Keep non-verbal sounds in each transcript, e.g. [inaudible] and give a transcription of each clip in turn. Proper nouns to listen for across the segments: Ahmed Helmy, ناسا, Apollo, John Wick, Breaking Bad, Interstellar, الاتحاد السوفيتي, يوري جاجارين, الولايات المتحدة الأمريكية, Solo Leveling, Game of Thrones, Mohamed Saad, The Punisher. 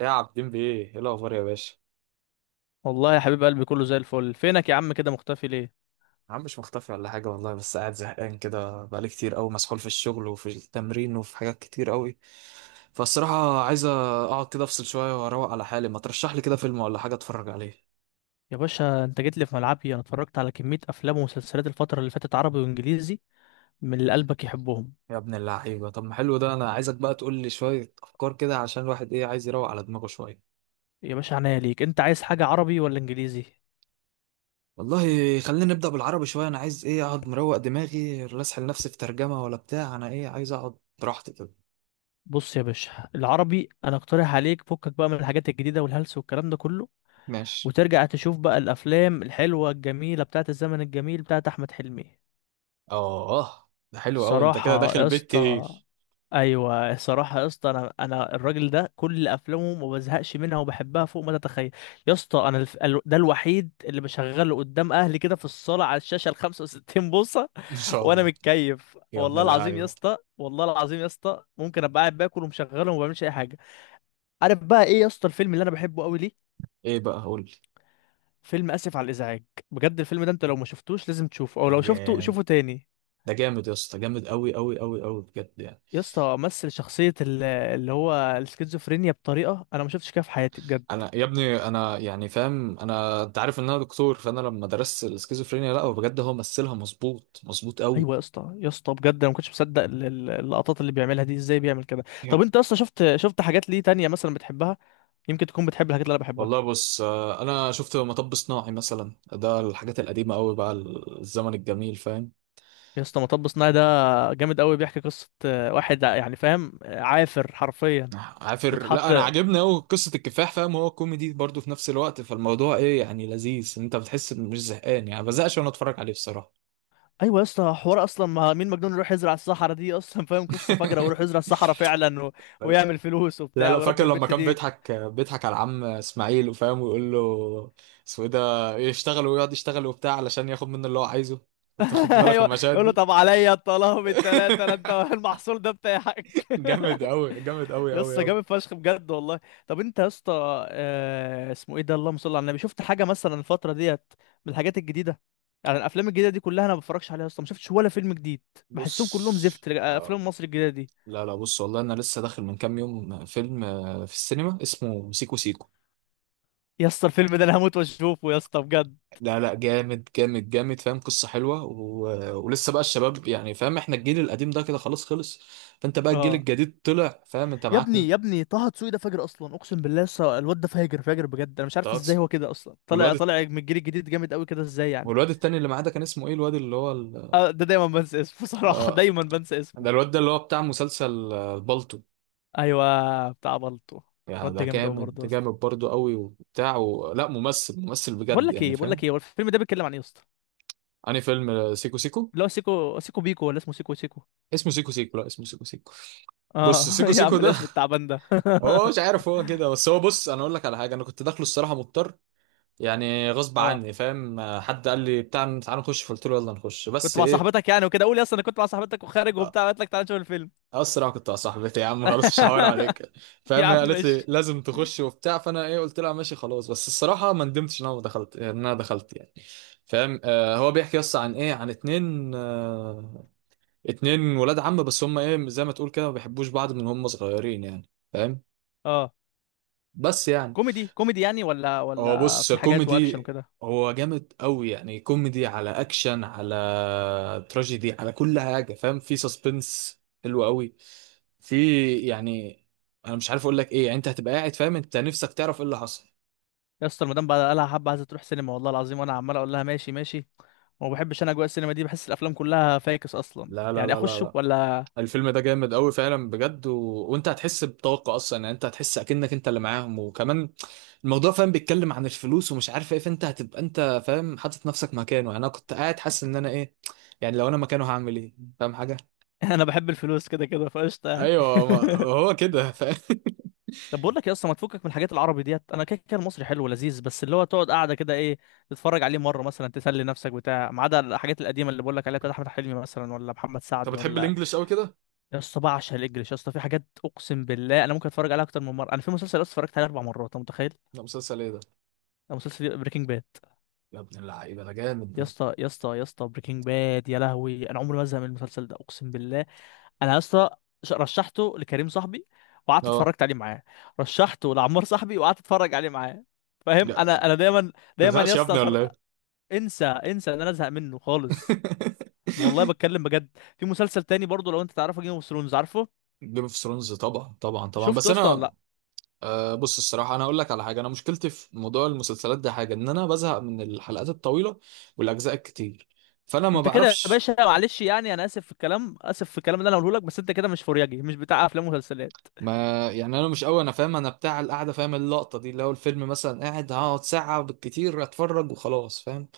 يا عابدين بيه ايه الاخبار يا باشا؟ والله يا حبيب قلبي كله زي الفل. فينك يا عم؟ كده مختفي ليه؟ يا عم، مش مختفي ولا حاجه والله، بس قاعد زهقان كده بقالي كتير قوي، مسحول في الشغل وفي التمرين وفي حاجات كتير قوي. فالصراحه عايز اقعد كده افصل شويه واروق على حالي. ما ترشح لي كده فيلم ولا حاجه اتفرج عليه؟ يا باشا انت جيت لي في ملعبي، انا اتفرجت على كمية افلام ومسلسلات الفترة اللي فاتت، عربي وانجليزي، من اللي قلبك يحبهم. يا ابن اللعيبه، طب ما حلو ده، انا عايزك بقى تقول لي شويه افكار كده عشان الواحد ايه، عايز يروق على دماغه شويه. يا باشا عناية ليك، انت عايز حاجة عربي ولا انجليزي؟ والله، خلينا نبدا بالعربي شويه. انا عايز ايه، اقعد مروق دماغي، لا اسحل نفسي في ترجمه ولا بتاع، انا ايه عايز اقعد براحتي كده. بص يا باشا، العربي انا اقترح عليك فكك بقى من الحاجات الجديدة والهلس والكلام ده كله، ماشي. وترجع تشوف بقى الافلام الحلوة الجميلة بتاعت الزمن الجميل بتاعت احمد حلمي. اه ده حلو قوي، انت كده صراحة داخل يا بيت اسطى. تقيل. ايوه الصراحة يا اسطى، انا الراجل ده كل افلامه ما بزهقش منها وبحبها فوق ما تتخيل. يا اسطى ده الوحيد اللي بشغله قدام اهلي كده في الصالة على الشاشة ال 65 بوصة. [laughs] ان [laughs] شاء وانا الله. متكيف، يا ابن والله العظيم يا اللعيبه، اسطى، والله العظيم يا اسطى، ممكن ابقى قاعد باكل ومشغله وما بعملش اي حاجة. عارف بقى ايه يا اسطى الفيلم اللي انا بحبه قوي ليه؟ ايه بقى قول لي فيلم اسف على الازعاج. بجد الفيلم ده، انت لو ما شفتوش لازم تشوفه، او لو شفته حاجه. شوفه تاني. ده جامد يا اسطى، جامد قوي قوي قوي قوي بجد يعني. يا اسطى مثل شخصية اللي هو السكيزوفرينيا بطريقة أنا ما شفتش كده في حياتي بجد. انا يا ابني يعني فاهم، انت عارف ان انا دكتور، فانا لما درست السكيزوفرينيا، لا بجد هو مثلها مظبوط، مظبوط قوي. أيوة يا اسطى، يا اسطى، بجد أنا ما كنتش مصدق اللقطات اللي بيعملها دي، إزاي بيعمل كده؟ يعني طب أنت أصلا شفت حاجات ليه تانية مثلا بتحبها؟ يمكن تكون بتحب الحاجات اللي أنا بحبها. والله بص، انا شفت مطب صناعي مثلا، ده الحاجات القديمه قوي بقى، الزمن الجميل فاهم. يا اسطى مطب صناعي ده جامد قوي، بيحكي قصة واحد يعني فاهم، عافر حرفيا. عافر، لا واتحط. انا عاجبني قوي قصه الكفاح فاهم، هو كوميدي برضه في نفس الوقت، فالموضوع ايه يعني، لذيذ، انت بتحس إن مش زهقان يعني، ما بزهقش وانا اتفرج عليه بصراحه. ايوه يا اسطى حوار اصلا، ما مين مجنون يروح يزرع الصحراء دي اصلا فاهم؟ قصه فجره ويروح [laughs] يزرع الصحراء فعلا ويعمل فلوس لا وبتاع لو فاكر ويربي لما البت كان دي. بيضحك، بيضحك على العم اسماعيل وفاهم، ويقول له اسمه ايه ده، يشتغل ويقعد يشتغل وبتاع علشان ياخد منه اللي هو عايزه. انت خدت [laughs] بالك من ايوه المشاهد يقول له دي؟ طب عليا الطلاق بالتلاتة، لا انت [laughs] [laughs] المحصول ده بتاعك. جامد قوي، جامد [laughs] قوي يا قوي اسطى قوي. جامد فشخ بجد والله. طب انت يا اسطى اسمه ايه ده، اللهم صل على النبي، شفت حاجه مثلا الفتره ديت من الحاجات الجديده؟ يعني الافلام الجديده دي كلها انا ما بتفرجش عليها يا اسطى، ما شفتش ولا فيلم جديد، بحسهم كلهم بص زفت آه. افلام مصر الجديده دي. لا لا بص والله، انا لسه داخل من كام يوم فيلم في السينما اسمه سيكو سيكو. يا اسطى الفيلم ده انا هموت واشوفه يا اسطى بجد. لا لا، جامد جامد جامد فاهم، قصة حلوة ولسه بقى الشباب يعني فاهم، احنا الجيل القديم ده كده خلاص خلص، فانت بقى الجيل اه الجديد طلع فاهم، انت يا معاك ابني، يا ابني طه دسوقي ده فاجر اصلا، اقسم بالله يا اسطى الواد ده فاجر فاجر بجد، انا مش عارف تلاتة. ازاي هو كده اصلا، طالع والواد طالع من الجيل الجديد جامد قوي كده ازاي يعني. والواد التاني اللي معاه ده كان اسمه ايه، الواد اللي هو ده دايما بنسى اسمه، [laughs] صراحة آه... دايما بنسى ده، اسمه. الواد ده اللي هو بتاع مسلسل بالطو. ايوه بتاع بلطو. يعني الواد ده ده جامد قوي جامد، برضه يا ده اسطى. جامد برضه قوي وبتاع لا، ممثل بقول بجد لك يعني ايه، بقول فاهم. لك ايه هو الفيلم ده بيتكلم عن ايه يا اسطى؟ انهي فيلم؟ سيكو سيكو. اللي هو سيكو سيكو بيكو ولا اسمه سيكو سيكو؟ اسمه سيكو سيكو، لا اسمه سيكو سيكو. بص اه سيكو [laughs] يا سيكو عم ده، [laughs] الاسم التعبان ده. هو مش عارف، هو كده، بس هو بص انا اقول لك على حاجه، انا كنت داخله الصراحه مضطر. يعني [laughs] غصب اه عني فاهم، حد قال لي بتاع تعالى نخش، فقلت له يلا نخش، كنت بس مع ايه، صاحبتك يعني وكده، قول يا اسطى انا كنت مع صاحبتك وخارج وبتاع قالت لك تعالى نشوف الفيلم. اسرع كنت يا صاحبتي يا عم خلاص مش هحاور [laughs] عليك. يا فاهم، هي عم قالت لي مش. لازم تخش وبتاع، فانا ايه قلت لها ماشي خلاص. بس الصراحه ما ندمتش ان انا ما دخلت، ان انا دخلت يعني. فاهم آه، هو بيحكي يس عن ايه، عن اتنين اتنين ولاد عم، بس هم ايه زي ما تقول كده، ما بيحبوش بعض من هم صغيرين يعني فاهم، اه بس يعني. كوميدي كوميدي يعني، ولا هو ولا بص، في حاجات واكشن كوميدي. وكده؟ هو جامد قوي يعني، كوميدي على اكشن على تراجيدي على كل حاجه فاهم، في سسبنس حلو قوي في، يعني انا مش عارف اقول لك ايه يعني، انت هتبقى قاعد فاهم، انت نفسك تعرف ايه اللي حصل. يا اسطى المدام بقى قالها حبه عايزه تروح سينما، والله العظيم وانا عمال اقول لها ماشي ماشي، وما بحبش انا اجواء السينما دي، بحس الافلام كلها فاكس اصلا، لا لا يعني لا لا اخش لا، ولا؟ الفيلم ده جامد قوي فعلا بجد وانت هتحس بطاقه اصلا يعني، انت هتحس اكنك انت اللي معاهم، وكمان الموضوع فاهم، بيتكلم عن الفلوس ومش عارف ايه، فانت هتبقى انت فاهم حاطط نفسك مكانه يعني، انا كنت قاعد حاسس ان انا ايه، يعني لو انا مكانه هعمل ايه فاهم حاجه. [laughs] انا بحب الفلوس كده كده فقشطه يعني. ايوه ما هو كده [laughs] [laughs] طب بقول لك يا اسطى، ما تفكك من الحاجات العربي ديت، انا كده كده المصري حلو ولذيذ، بس اللي هو تقعد قاعده كده ايه تتفرج عليه مره مثلا تسلي نفسك بتاع، ما عدا الحاجات القديمه اللي بقول لك عليها بتاعت احمد حلمي مثلا، ولا محمد انت سعد بتحب ولا. الانجليش قوي كده؟ يا اسطى بعشق الانجليش، يا اسطى في حاجات اقسم بالله انا ممكن اتفرج عليها اكتر من مره، انا في مسلسل يا اسطى اتفرجت عليه 4 مرات، انت متخيل؟ لا، مسلسل ايه ده؟ ده مسلسل بريكنج باد. يا ابن اللعيبه، ده جامد يا ده. اسطى، يا اسطى، يا اسطى بريكنج باد، يا لهوي انا عمري ما ازهق من المسلسل ده اقسم بالله. انا يا اسطى رشحته لكريم صاحبي وقعدت اه. اتفرجت عليه معاه، رشحته لعمار صاحبي وقعدت اتفرج عليه معاه. فاهم، لا انا دايما، دايما يا تزهقش يا اسطى ابني ولا ايه؟ انسى، انسى ان انا ازهق منه خالص. والله [laughs] بتكلم بجد. في مسلسل تاني برضه لو انت تعرفه، جيم اوف ثرونز، عارفه؟ جيم اوف ثرونز، طبعا طبعا طبعا، شفته بس يا اسطى ولا انا لا؟ بص، الصراحه انا اقول لك على حاجه، انا مشكلتي في موضوع المسلسلات ده حاجه، ان انا بزهق من الحلقات الطويله والاجزاء الكتير، فانا ما انت كده يا بعرفش باشا معلش يعني انا اسف في الكلام، اسف في الكلام اللي انا هقوله لك، بس انت كده مش فورياجي مش بتاع افلام ومسلسلات. ما. يعني انا مش قوي انا فاهم، انا بتاع القعده فاهم، اللقطه دي اللي هو الفيلم مثلا، قاعد هقعد ساعه بالكتير اتفرج وخلاص فاهم.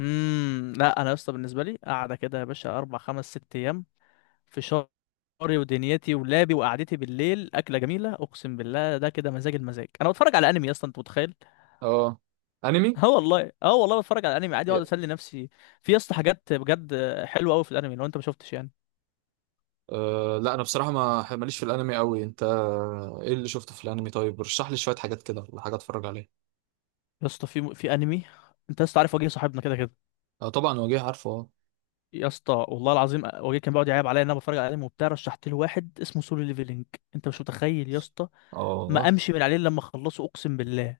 لا انا يا اسطى بالنسبه لي قاعده كده يا باشا اربع خمس ست ايام، في شعري ودنيتي ولابي وقعدتي بالليل، اكله جميله اقسم بالله، ده كده مزاج المزاج. انا بتفرج على انمي يا اسطى انت متخيل؟ اه، [laughs] انمي. اه والله، اه والله بتفرج على انمي عادي اقعد اسلي نفسي. في يا اسطى حاجات بجد حلوه قوي في الانمي لو انت ما شفتش يعني. أه لا، انا بصراحه ما ماليش في الانمي قوي. انت ايه اللي شفته في الانمي طيب، رشح لي شويه حاجات كده ولا حاجه اتفرج عليها. يا اسطى في انمي، انت يا اسطى عارف وجيه صاحبنا كده كده؟ اه طبعا، وجيه عارفه اه. يا اسطى والله العظيم وجيه كان بيقعد يعيب عليا ان انا بتفرج على انمي وبتاع، رشحت له واحد اسمه سولو ليفلنج. انت مش متخيل يا اسطى، ما اه امشي من عليه إلا لما اخلصه اقسم بالله.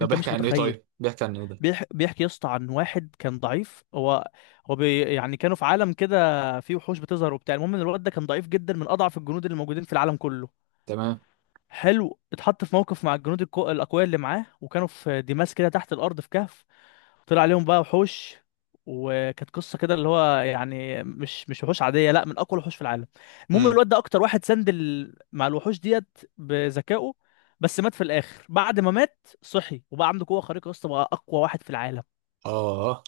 ده انت بيحكي مش عن ايه؟ متخيل. طيب بيحكي عن ايه ده؟ بيحكي يا اسطى عن واحد كان ضعيف، يعني كانوا في عالم كده فيه وحوش بتظهر وبتاع، المهم ان الواد ده كان ضعيف جدا من اضعف الجنود اللي موجودين في العالم كله. تمام. حلو اتحط في موقف مع الجنود الاقوياء اللي معاه، وكانوا في ديماس كده تحت الارض في كهف، طلع عليهم بقى وحوش، وكانت قصه كده اللي هو يعني مش وحوش عاديه، لا من اقوى الوحوش في العالم. المهم امم الواد ده اكتر واحد سند مع الوحوش ديت بذكائه. بس مات في الاخر، بعد ما مات صحي وبقى عنده قوه خارقه، يا اسطى بقى اقوى واحد في العالم. اه،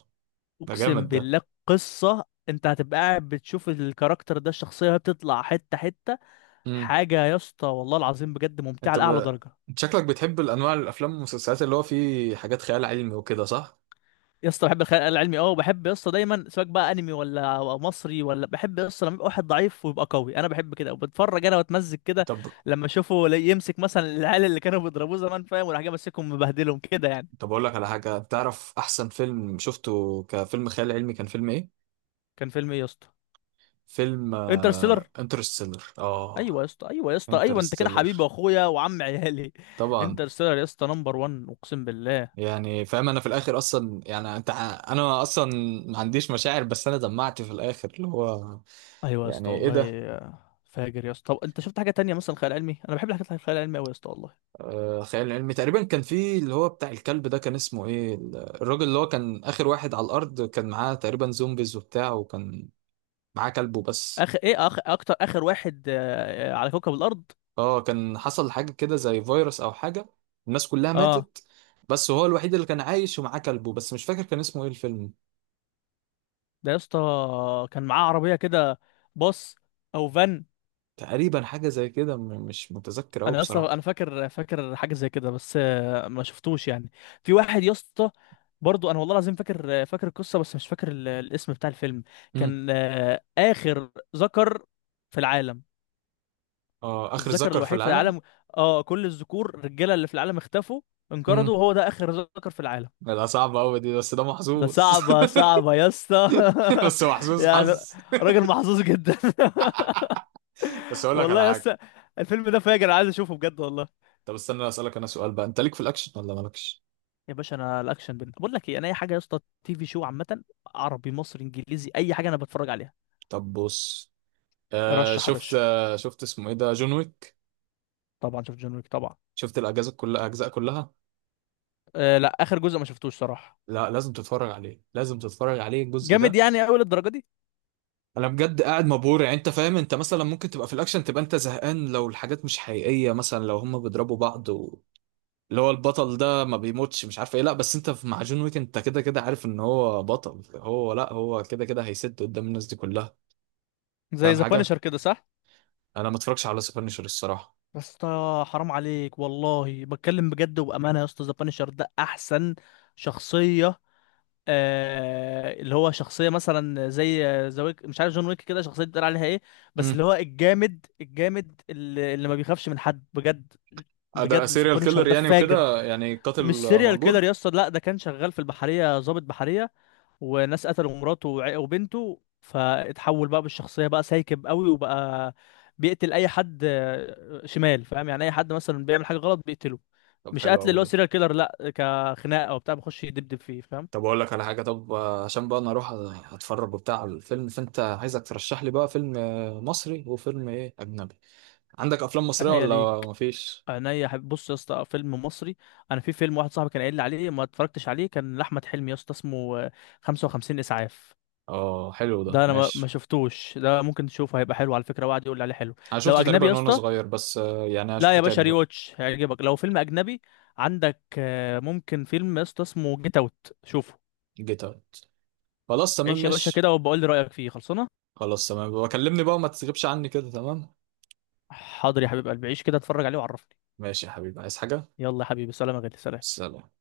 ده جامد اقسم ده. بالله قصه، انت هتبقى قاعد بتشوف الكاركتر ده الشخصيه وهي بتطلع حته حته، امم حاجه يا اسطى والله العظيم بجد ممتعه انت لاعلى درجه. انت شكلك بتحب الانواع الافلام والمسلسلات اللي هو فيه حاجات خيال علمي وكده، صح؟ يا اسطى بحب الخيال العلمي اه، وبحب يا اسطى دايما سواء بقى انمي ولا أو مصري ولا، بحب يا اسطى لما يبقى واحد ضعيف ويبقى قوي، انا بحب كده وبتفرج انا واتمزج كده طب، لما اشوفه، يمسك مثلا العيال اللي كانوا بيضربوه زمان فاهم، وراح جاي ماسكهم مبهدلهم كده يعني. طب اقول لك على حاجه، تعرف احسن فيلم شفته كفيلم خيال علمي كان فيلم ايه؟ كان فيلم ايه يا اسطى؟ فيلم انترستيلر. انترستيلر. اه ايوه يا اسطى، ايوه يا اسطى، ايوه انت كده حبيبي انترستيلر، واخويا وعم عيالي. طبعا. انترستيلر يا اسطى نمبر 1 اقسم بالله. يعني فاهم انا في الاخر اصلا يعني، انت انا اصلا ما عنديش مشاعر، بس انا دمعت في الاخر اللي هو، ايوه يا يعني اسطى ايه والله، ده. فاجر يا اسطى. طب انت شفت حاجه تانية مثلا خيال علمي؟ انا بحب الحاجات الخيال العلمي قوي يا اسطى والله. آه خيال علمي، تقريبا كان في اللي هو بتاع الكلب ده، كان اسمه ايه الراجل اللي هو كان اخر واحد على الارض، كان معاه تقريبا زومبيز وبتاع، وكان معاه كلبه بس. اخر ايه، اكتر اخر واحد على كوكب الارض. اه كان حصل حاجة كده زي فيروس او حاجة، الناس كلها اه ماتت، بس هو الوحيد اللي كان عايش ومعاه كلبه بس، مش فاكر كان اسمه ايه الفيلم. ده يا اسطى كان معاه عربيه كده، باص او فان. تقريبا حاجة زي كده، مش متذكر اوي انا يا اسطى، بصراحة. انا فاكر حاجه زي كده، بس ما شفتوش يعني. في واحد يا اسطى برضو، انا والله العظيم فاكر القصه، بس مش فاكر الاسم بتاع الفيلم. مم. كان اخر ذكر في العالم، اه، اخر الذكر ذكر في الوحيد في العالم. العالم. اه كل الذكور الرجاله اللي في العالم اختفوا انقرضوا، امم وهو ده اخر ذكر في العالم. لا صعبة أوي دي، بس ده ده محظوظ. صعبة يا اسطى. [laughs] بس [laughs] محظوظ يعني حظ. راجل محظوظ جدا. [laughs] بس أقول لك والله على يا حاجة، اسطى الفيلم ده فاجر، عايز اشوفه بجد والله. طب استنى أسألك أنا سؤال بقى، أنت ليك في الأكشن ولا مالكش؟ يا باشا انا الاكشن بقول لك ايه، انا اي حاجه يا اسطى تي في شو عامه، عربي مصري انجليزي اي حاجه انا بتفرج عليها. طب بص، آه رشح يا شفت، باشا، آه شفت اسمه إيه ده، جون ويك. طبعا شفت جون ويك طبعا. شفت الأجزاء كلها، أجزاء كلها؟ أه لا اخر جزء ما شفتوش صراحه. لا لازم تتفرج عليه، لازم تتفرج عليه الجزء جامد ده. يعني قوي للدرجه دي؟ أنا بجد قاعد مبهور يعني، أنت فاهم أنت مثلا ممكن تبقى في الأكشن تبقى أنت زهقان لو الحاجات مش حقيقية، مثلا لو هما بيضربوا بعض اللي هو البطل ده ما بيموتش مش عارف ايه، لا بس انت في مع جون ويك انت كده كده عارف ان هو بطل، هو لا هو كده كده هيسد قدام الناس دي كلها زي فاهم ذا حاجه. بانشر كده صح؟ انا ما اتفرجش على سبانشر الصراحه. بس حرام عليك والله بتكلم بجد وبامانه يا اسطى، ذا بانشر ده احسن شخصيه، آه اللي هو شخصيه مثلا زي زويك، مش عارف جون ويك كده شخصيه بتقول عليها ايه، بس امم اللي هو الجامد الجامد اللي ما بيخافش من حد بجد، ده بجد سيريال سبونيشر كيلر ده يعني فاجر. وكده، يعني قاتل مش سيريال كيلر مأجور. يا اسطى، لا ده كان شغال في البحريه، ضابط بحريه، وناس قتلوا مراته وبنته، فاتحول بقى بالشخصيه بقى سايكب قوي، وبقى بيقتل اي حد شمال فاهم، يعني اي حد مثلا بيعمل حاجه غلط بيقتله. طب مش حلو قتل قوي اللي هو ده. سيريال كيلر، لا كخناقه وبتاع بيخش يدبدب فيه فاهم. طب اقول لك على حاجه، طب عشان بقى انا اروح اتفرج وبتاع على الفيلم، فانت عايزك ترشح لي بقى فيلم مصري وفيلم ايه اجنبي. عندك افلام مصريه عينيا ولا ليك، مفيش؟ عينيا حبيبي. بص يا اسطى فيلم مصري، انا في فيلم واحد صاحبي كان قايل لي عليه ما اتفرجتش عليه، كان لاحمد حلمي يا اسطى اسمه 55 اسعاف. اه حلو ده، ده انا ما ماشي. شفتوش، ده ممكن تشوفه هيبقى حلو على فكره، وقعد يقول لي عليه حلو. انا لو شفته اجنبي يا تقريبا وانا اسطى، صغير، بس يعني لا هشوفه يا باشا تاني ري بقى. واتش هيعجبك لو فيلم اجنبي. عندك ممكن فيلم يا اسطى اسمه جيت اوت، شوفه. جيتارد، خلاص تمام عيش يا باشا ماشي. كده وبقول لي رايك فيه، خلصانه. خلاص تمام، وكلمني بقى وما تسيبش عني كده، تمام. حاضر يا حبيب قلبي، عيش كده اتفرج عليه وعرفني. ماشي يا حبيبي، عايز حاجة؟ يلا يا حبيبي سلام، يا غالي سلام. سلام.